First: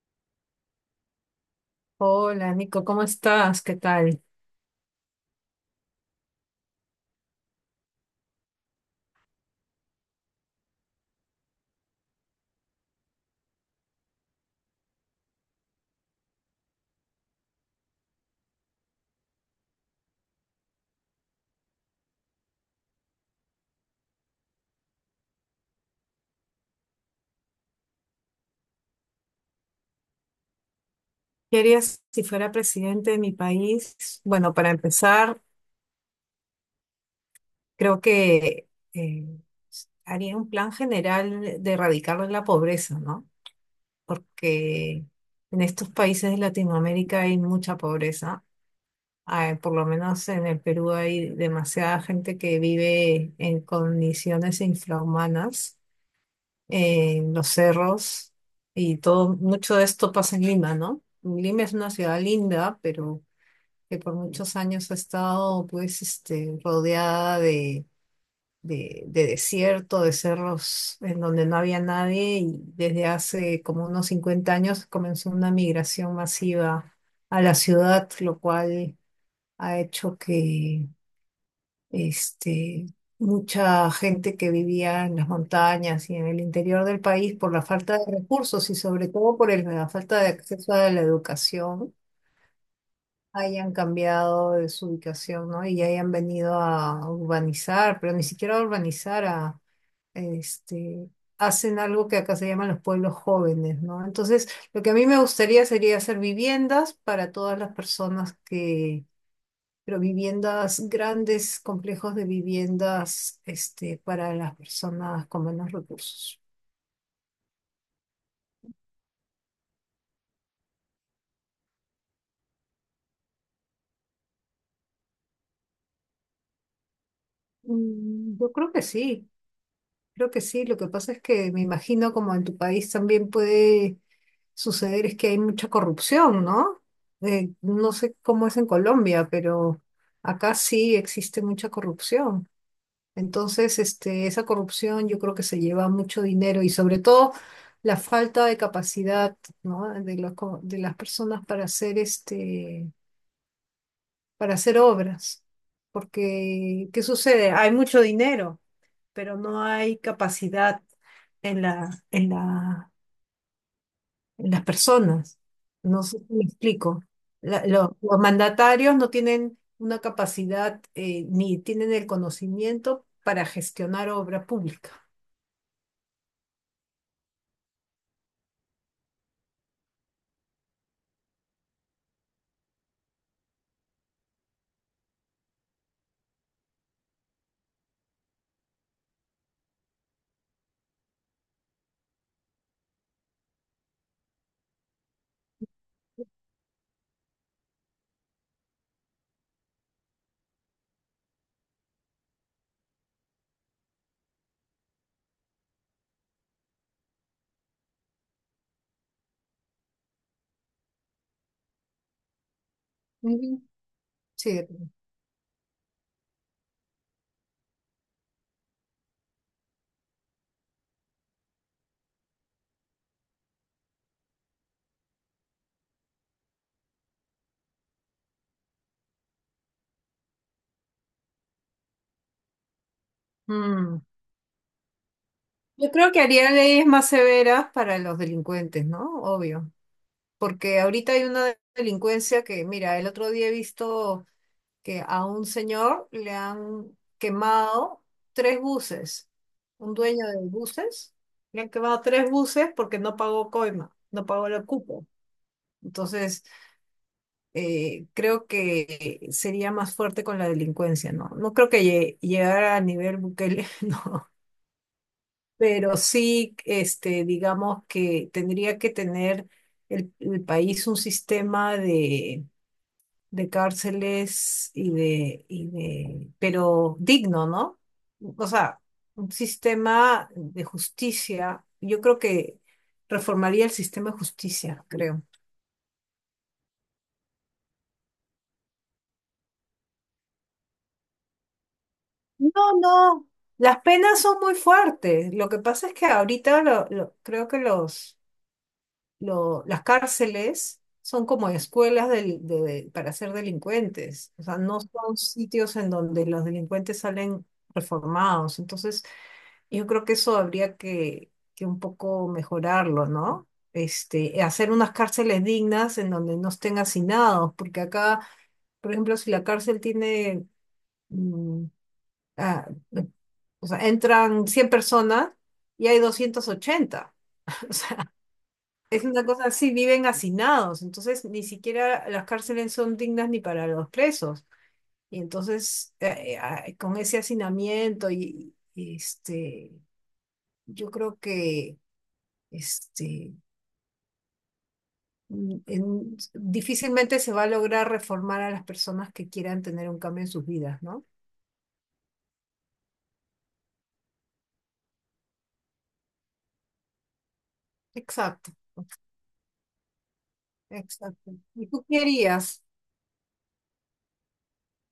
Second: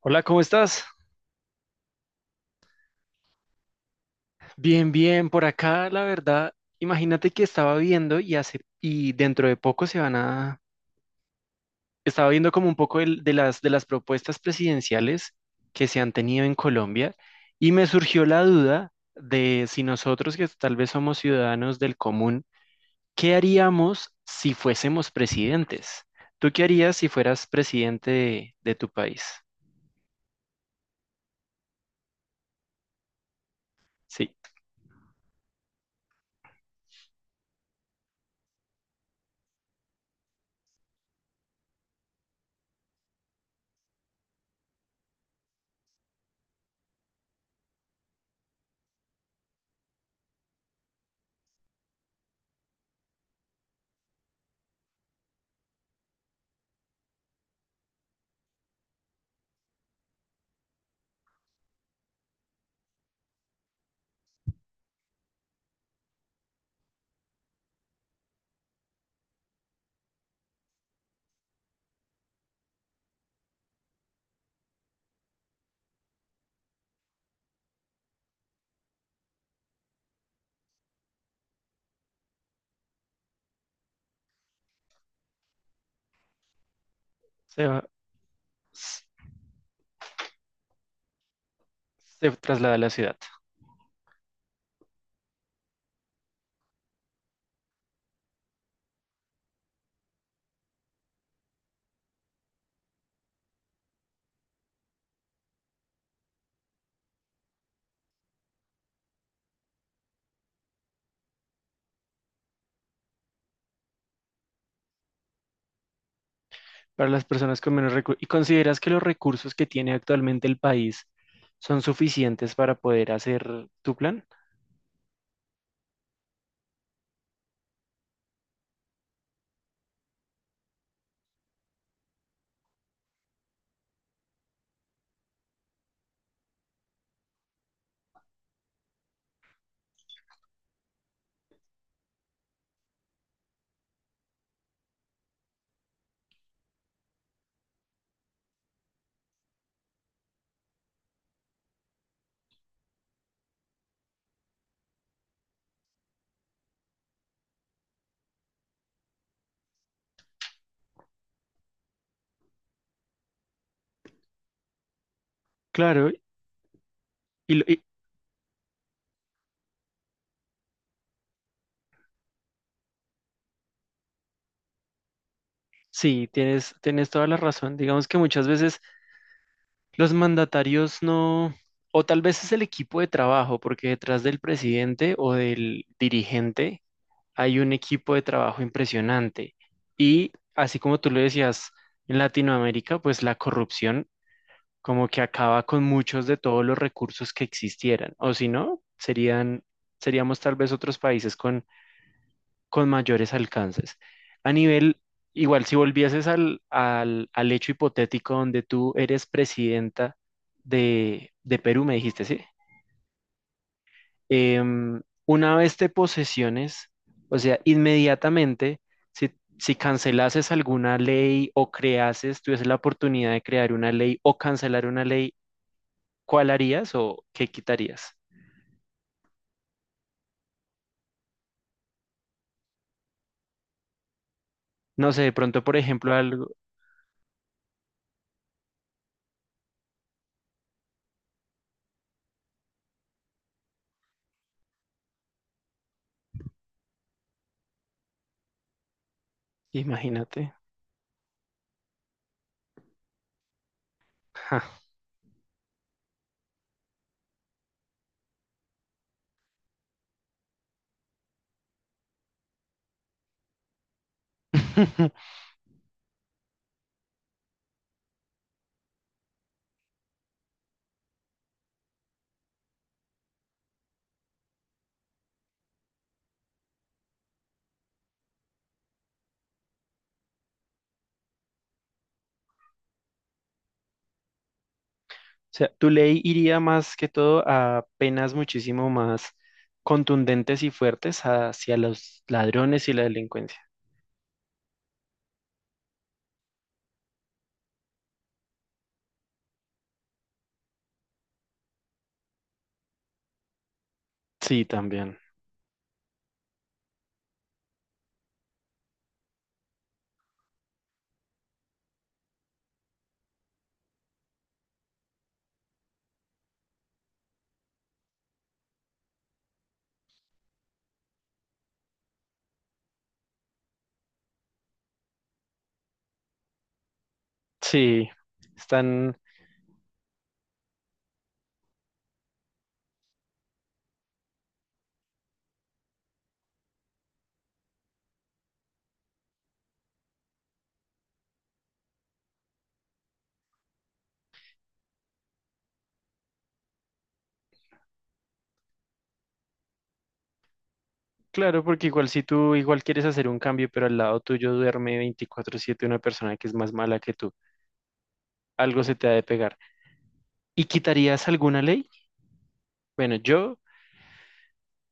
Hola, ¿cómo estás? Hola, Nico, ¿cómo estás? ¿Qué tal? Bien, bien, por acá, la verdad, imagínate que estaba viendo y dentro de poco se van a estaba viendo como un poco de las propuestas presidenciales que se han tenido en Colombia y me surgió la duda de si nosotros que tal vez somos ciudadanos del común, ¿qué haríamos si fuésemos presidentes? ¿Tú qué harías si fueras presidente de tu país? ¿Qué harías si fuera presidente de mi país? Sí, Bueno, para empezar, creo que eh, haría un plan general de erradicar la pobreza, ¿no? Porque en estos países de Latinoamérica hay mucha pobreza. Ah, por lo menos en el Perú hay demasiada gente que vive en condiciones infrahumanas en los cerros y todo. Mucho de esto pasa en Lima, ¿no? Lima es una ciudad linda, pero que por muchos años ha estado pues rodeada de, desierto, de cerros en donde no había nadie, y desde hace como unos 50 años comenzó una migración masiva a la ciudad, lo cual ha hecho que este, mucha gente que vivía en las montañas y en el interior del país por la se va- falta de recursos y se sobre todo por la falta de acceso a la educación, traslada a la ciudad. hayan cambiado de su ubicación, ¿no? Y hayan venido a urbanizar, pero ni siquiera a urbanizar, a, este, hacen algo que acá se llaman los pueblos jóvenes, ¿no? Entonces, lo que a mí me gustaría sería hacer viviendas para todas las personas, pero viviendas grandes, complejos de viviendas, para las personas con menos recursos. Para las personas con menos recursos. ¿Y consideras que los recursos que tiene actualmente el país son suficientes para poder hacer tu plan? Yo creo que sí, creo que sí. Lo que pasa es que, me imagino como en tu país también puede suceder, es que hay mucha corrupción, ¿no? No sé cómo es en Colombia, pero acá sí existe mucha corrupción. Entonces, esa corrupción yo creo que se lleva mucho dinero, y sobre todo la falta de capacidad, ¿no? De de las personas para hacer, para hacer obras. Porque, ¿qué sucede? Hay mucho dinero, pero no hay capacidad en la, en las personas. No Claro, sé si me explico. y, lo- La- y- lo- los mandatarios no tienen una capacidad, ni tienen el conocimiento para gestionar obra pública. sí, tienes toda la razón. Digamos que muchas veces los mandatarios no, o tal vez es el equipo de trabajo, porque detrás del presidente o del dirigente hay un equipo de trabajo impresionante. Y así como tú lo decías, en Latinoamérica, pues la corrupción como que acaba con muchos de todos los recursos que existieran, o si no, serían, seríamos tal vez otros países con mayores alcances. A nivel, igual, si volvieses al hecho hipotético donde tú eres presidenta de Perú, me dijiste, ¿sí? Ujú. Siete. Una vez te posesiones, o sea, inmediatamente, si, si cancelases alguna ley o creases, tuvieses la oportunidad de crear una ley o cancelar una ley, ¿cuál harías o qué quitarías? Mm. No sé, de pronto, por Yo creo ejemplo, que algo, haría leyes más severas para los delincuentes, ¿no? Obvio. Porque ahorita hay una delincuencia que, mira, el otro día he visto que a un señor le han quemado tres buses. Un dueño de imagínate. buses, le han quemado tres buses porque no pagó coima, no pagó el Ja. cupo. Entonces, creo que sería más fuerte con la delincuencia, ¿no? No creo que llegara a nivel Bukele, no. Pero sí, digamos que tendría que tener el país un sistema de cárceles y de, pero digno, ¿no? O sea, un sistema de justicia. Yo creo que reformaría el sistema de justicia, creo. Sea, tu ley iría más que todo a penas muchísimo más contundentes y fuertes hacia los No, ladrones y la no, delincuencia. las penas son muy fuertes. Lo que pasa es que ahorita creo que las cárceles son como escuelas para ser delincuentes. O sea, Sí, no son también. sitios en donde los delincuentes salen reformados. Entonces, yo creo que eso habría que, un poco mejorarlo, ¿no? Hacer unas cárceles dignas en donde no estén hacinados, porque acá, por ejemplo, si la cárcel tiene, mm, ah, o sea, entran 100 personas y hay 280. Sí, Es están, una cosa así, viven hacinados. Entonces ni siquiera las cárceles son dignas ni para los presos. Y entonces, con ese hacinamiento, y, yo creo que este, difícilmente se va a lograr reformar a las personas que quieran tener un cambio en sus vidas, ¿no? claro, porque igual si tú igual quieres hacer un cambio, pero al lado tuyo duerme 24/7 una persona que es más mala que tú, Exacto, algo se te ha de pegar. ¿Y quitarías exacto. alguna ¿Y tú ley? qué harías? Bueno, yo,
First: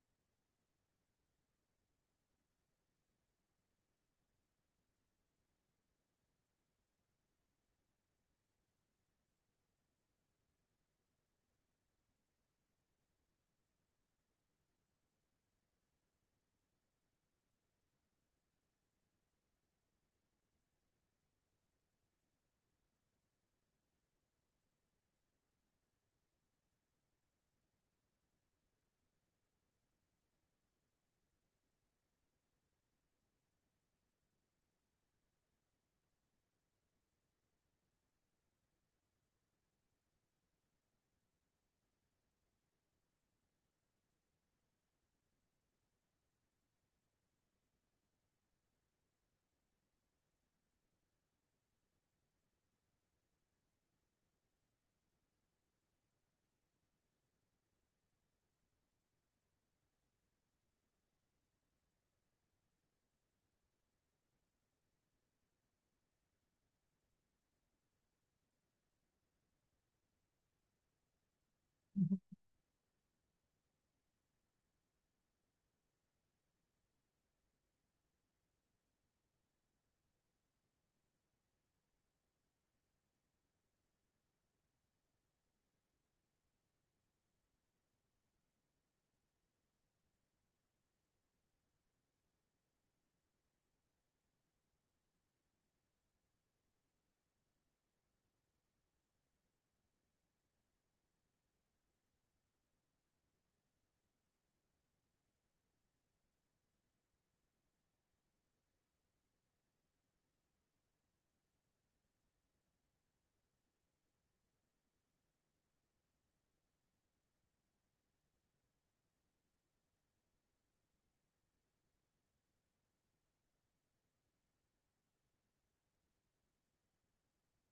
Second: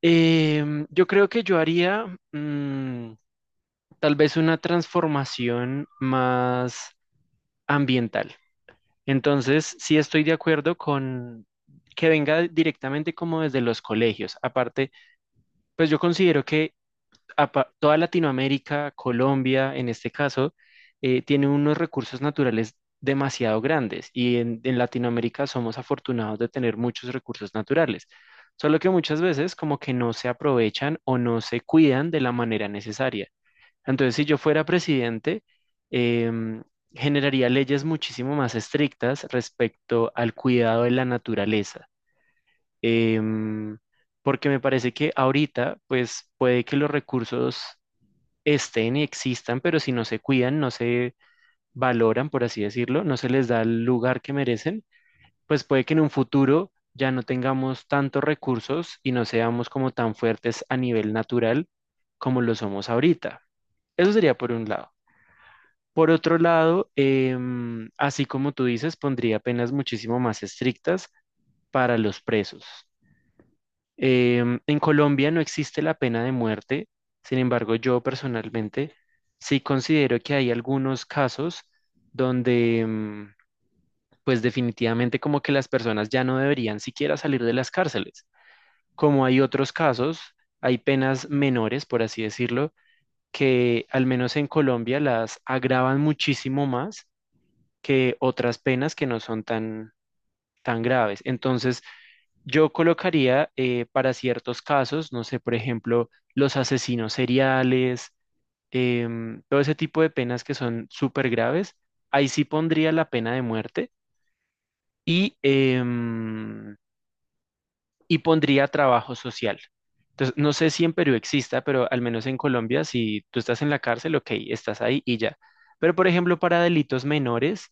yo creo que yo haría mm, tal vez una transformación más ambiental. Entonces, sí estoy de acuerdo con que venga directamente como desde los colegios. Aparte, pues yo considero que toda Latinoamérica, Colombia en este caso, tiene unos recursos naturales demasiado grandes y en Latinoamérica somos afortunados de tener muchos recursos naturales, solo que muchas veces como que no se aprovechan o no se cuidan de la manera necesaria. Entonces, si yo fuera presidente, em, generaría leyes muchísimo más estrictas respecto al cuidado de la naturaleza. Em, Porque me parece que ahorita, pues puede que los recursos estén y existan, pero si no se cuidan, no se valoran, por así decirlo, no se les da el lugar que merecen, pues puede que en un futuro ya no tengamos tantos recursos y no seamos como tan fuertes a nivel natural como lo somos ahorita. Eso sería por un lado. Por otro lado, así como tú dices, pondría penas muchísimo más estrictas para los presos. En Colombia no existe la pena de muerte, sin embargo, yo personalmente sí considero que hay algunos casos donde, pues definitivamente como que las personas ya no deberían siquiera salir de las cárceles. Como hay otros casos, hay penas menores, por así decirlo, que al menos en Colombia las agravan muchísimo más que otras penas que no son tan, tan graves. Entonces, yo colocaría para ciertos casos, no sé, por ejemplo, los asesinos seriales, todo ese tipo de penas que son súper graves, ahí sí pondría la pena de muerte y, y pondría trabajo social. Entonces, no sé si en Perú exista, pero al menos en Colombia, si tú estás en la cárcel, ok, estás ahí y ya. Pero, por ejemplo, para delitos menores,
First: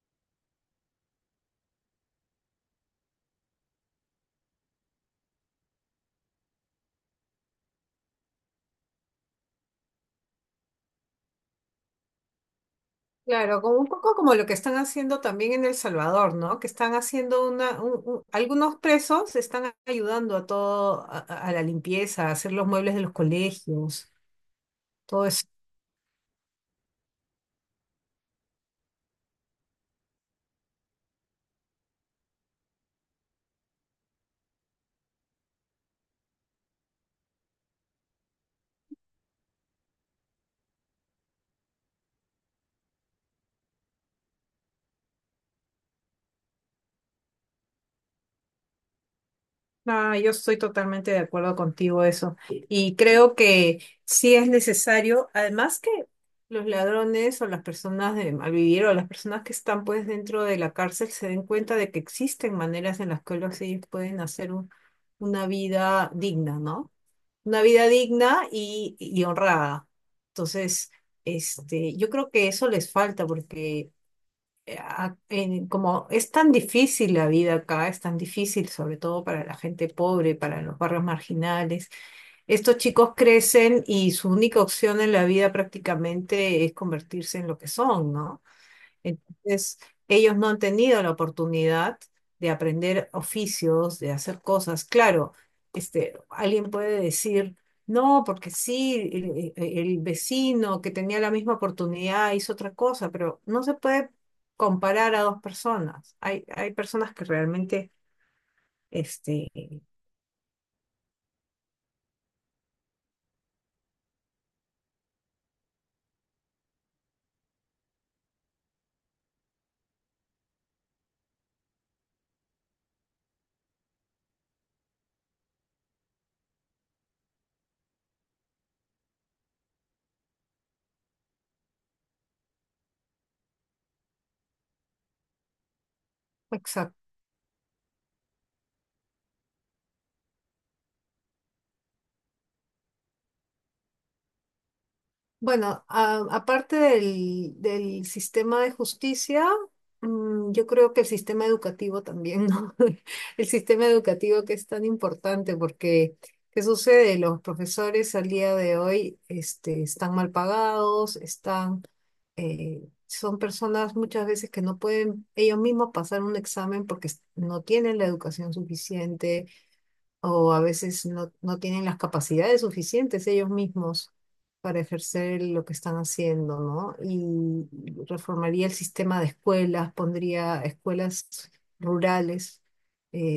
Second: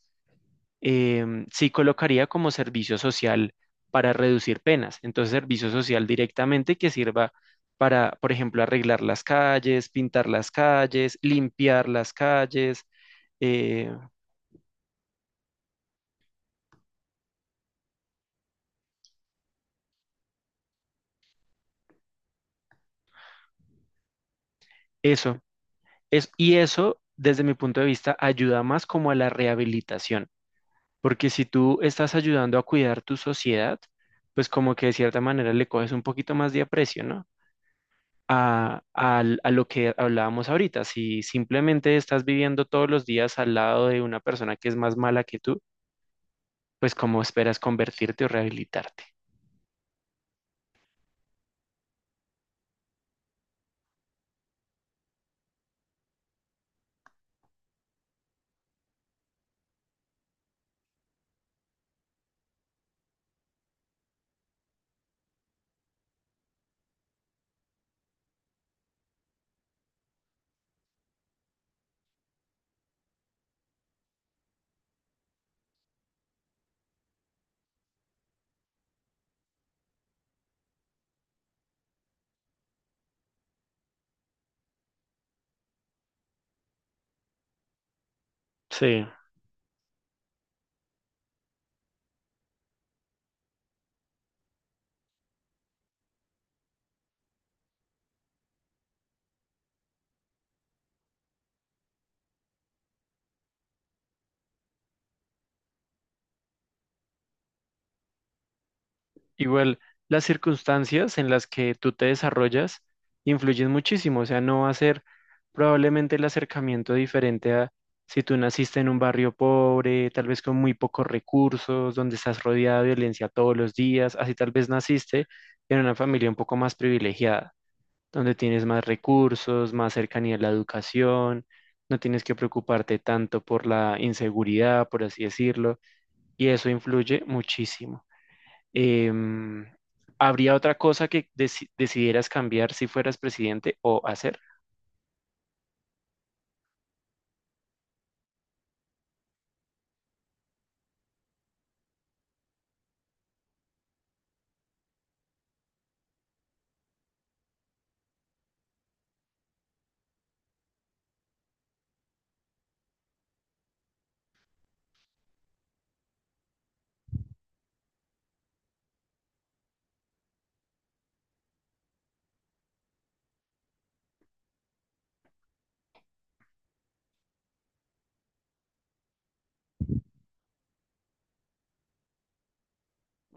sí colocaría como servicio social para reducir penas. Entonces, servicio social directamente que sirva para, por ejemplo, arreglar las calles, pintar las calles, limpiar las calles, Claro, como un eh, poco como lo que están haciendo también en El Salvador, ¿no? Que están haciendo algunos presos están ayudando a todo, a, a la limpieza, a hacer los muebles de los colegios, todo eso. eso. Es, y eso, desde mi punto de vista, ayuda más como a la rehabilitación, porque si tú estás ayudando a cuidar tu sociedad, pues como que de cierta manera le coges un poquito más de aprecio, ¿no? A, a lo que hablábamos ahorita. Si simplemente estás viviendo todos los días al lado de una persona que es más mala que tú, pues ¿cómo esperas convertirte o rehabilitarte? Ah, yo estoy totalmente de acuerdo contigo eso. Y creo que sí es necesario, además que los ladrones, o las personas de malvivir, o las personas que están pues dentro de la cárcel, se den cuenta de que existen maneras en las que ellos pueden hacer una vida digna, ¿no? Una vida digna y honrada. Entonces, yo creo que eso les falta, porque como es tan difícil la vida acá, es tan difícil sobre todo para la gente pobre, para los barrios marginales, estos chicos crecen y su única opción en la vida prácticamente es convertirse en lo que son, ¿no? Sí. Entonces, ellos no han tenido la oportunidad de aprender oficios, de hacer cosas. Claro, alguien puede decir, no, porque sí, el vecino que tenía la misma oportunidad hizo otra cosa. Pero no se puede comparar a dos personas. Hay personas que realmente, este, Igual, las circunstancias en las que tú te desarrollas influyen muchísimo. O sea, no va a ser probablemente el acercamiento diferente a si tú naciste en un barrio pobre, tal vez con muy pocos recursos, donde estás rodeado de violencia todos los días, así tal vez naciste en una familia un poco más privilegiada donde tienes más recursos, más cercanía a la educación, no tienes que preocuparte tanto por la inseguridad, por así decirlo, y eso influye muchísimo. Em, ¿Habría otra cosa que decidieras cambiar si fueras presidente o hacer? bueno, aparte del, sistema de justicia, yo creo que el sistema educativo también, ¿no? El sistema educativo que es tan importante porque, ¿qué sucede? Los profesores al día de hoy, están mal pagados, están, eh, son personas muchas veces que no pueden ellos mismos pasar un examen porque no tienen la educación suficiente, o a veces no, no tienen las capacidades suficientes ellos mismos para ejercer lo que están haciendo, ¿no? Y reformaría el sistema de escuelas, pondría escuelas rurales,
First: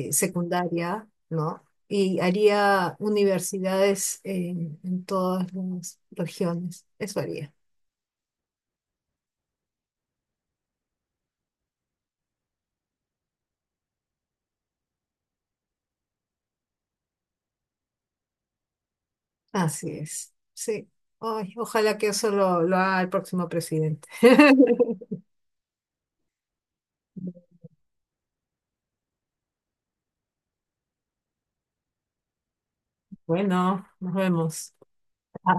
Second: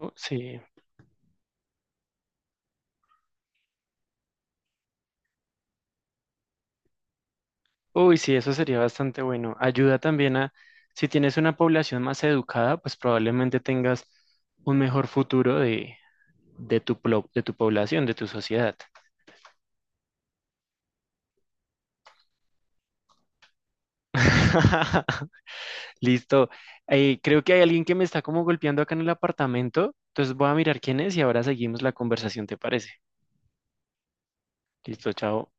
Oh, sí. secundaria, ¿no? Y haría universidades en, todas las regiones. Eso haría. Uy, sí, eso sería bastante bueno. Ayuda también a, si tienes una población más educada, pues probablemente tengas un mejor futuro de, de tu población, de tu sociedad. Así es. Sí. Ay, ojalá que eso lo haga el próximo presidente. Listo. Creo que hay alguien que me está como golpeando acá en el apartamento. Entonces voy a mirar quién es y ahora seguimos la conversación, ¿te parece? Bueno, nos vemos. Listo, chao.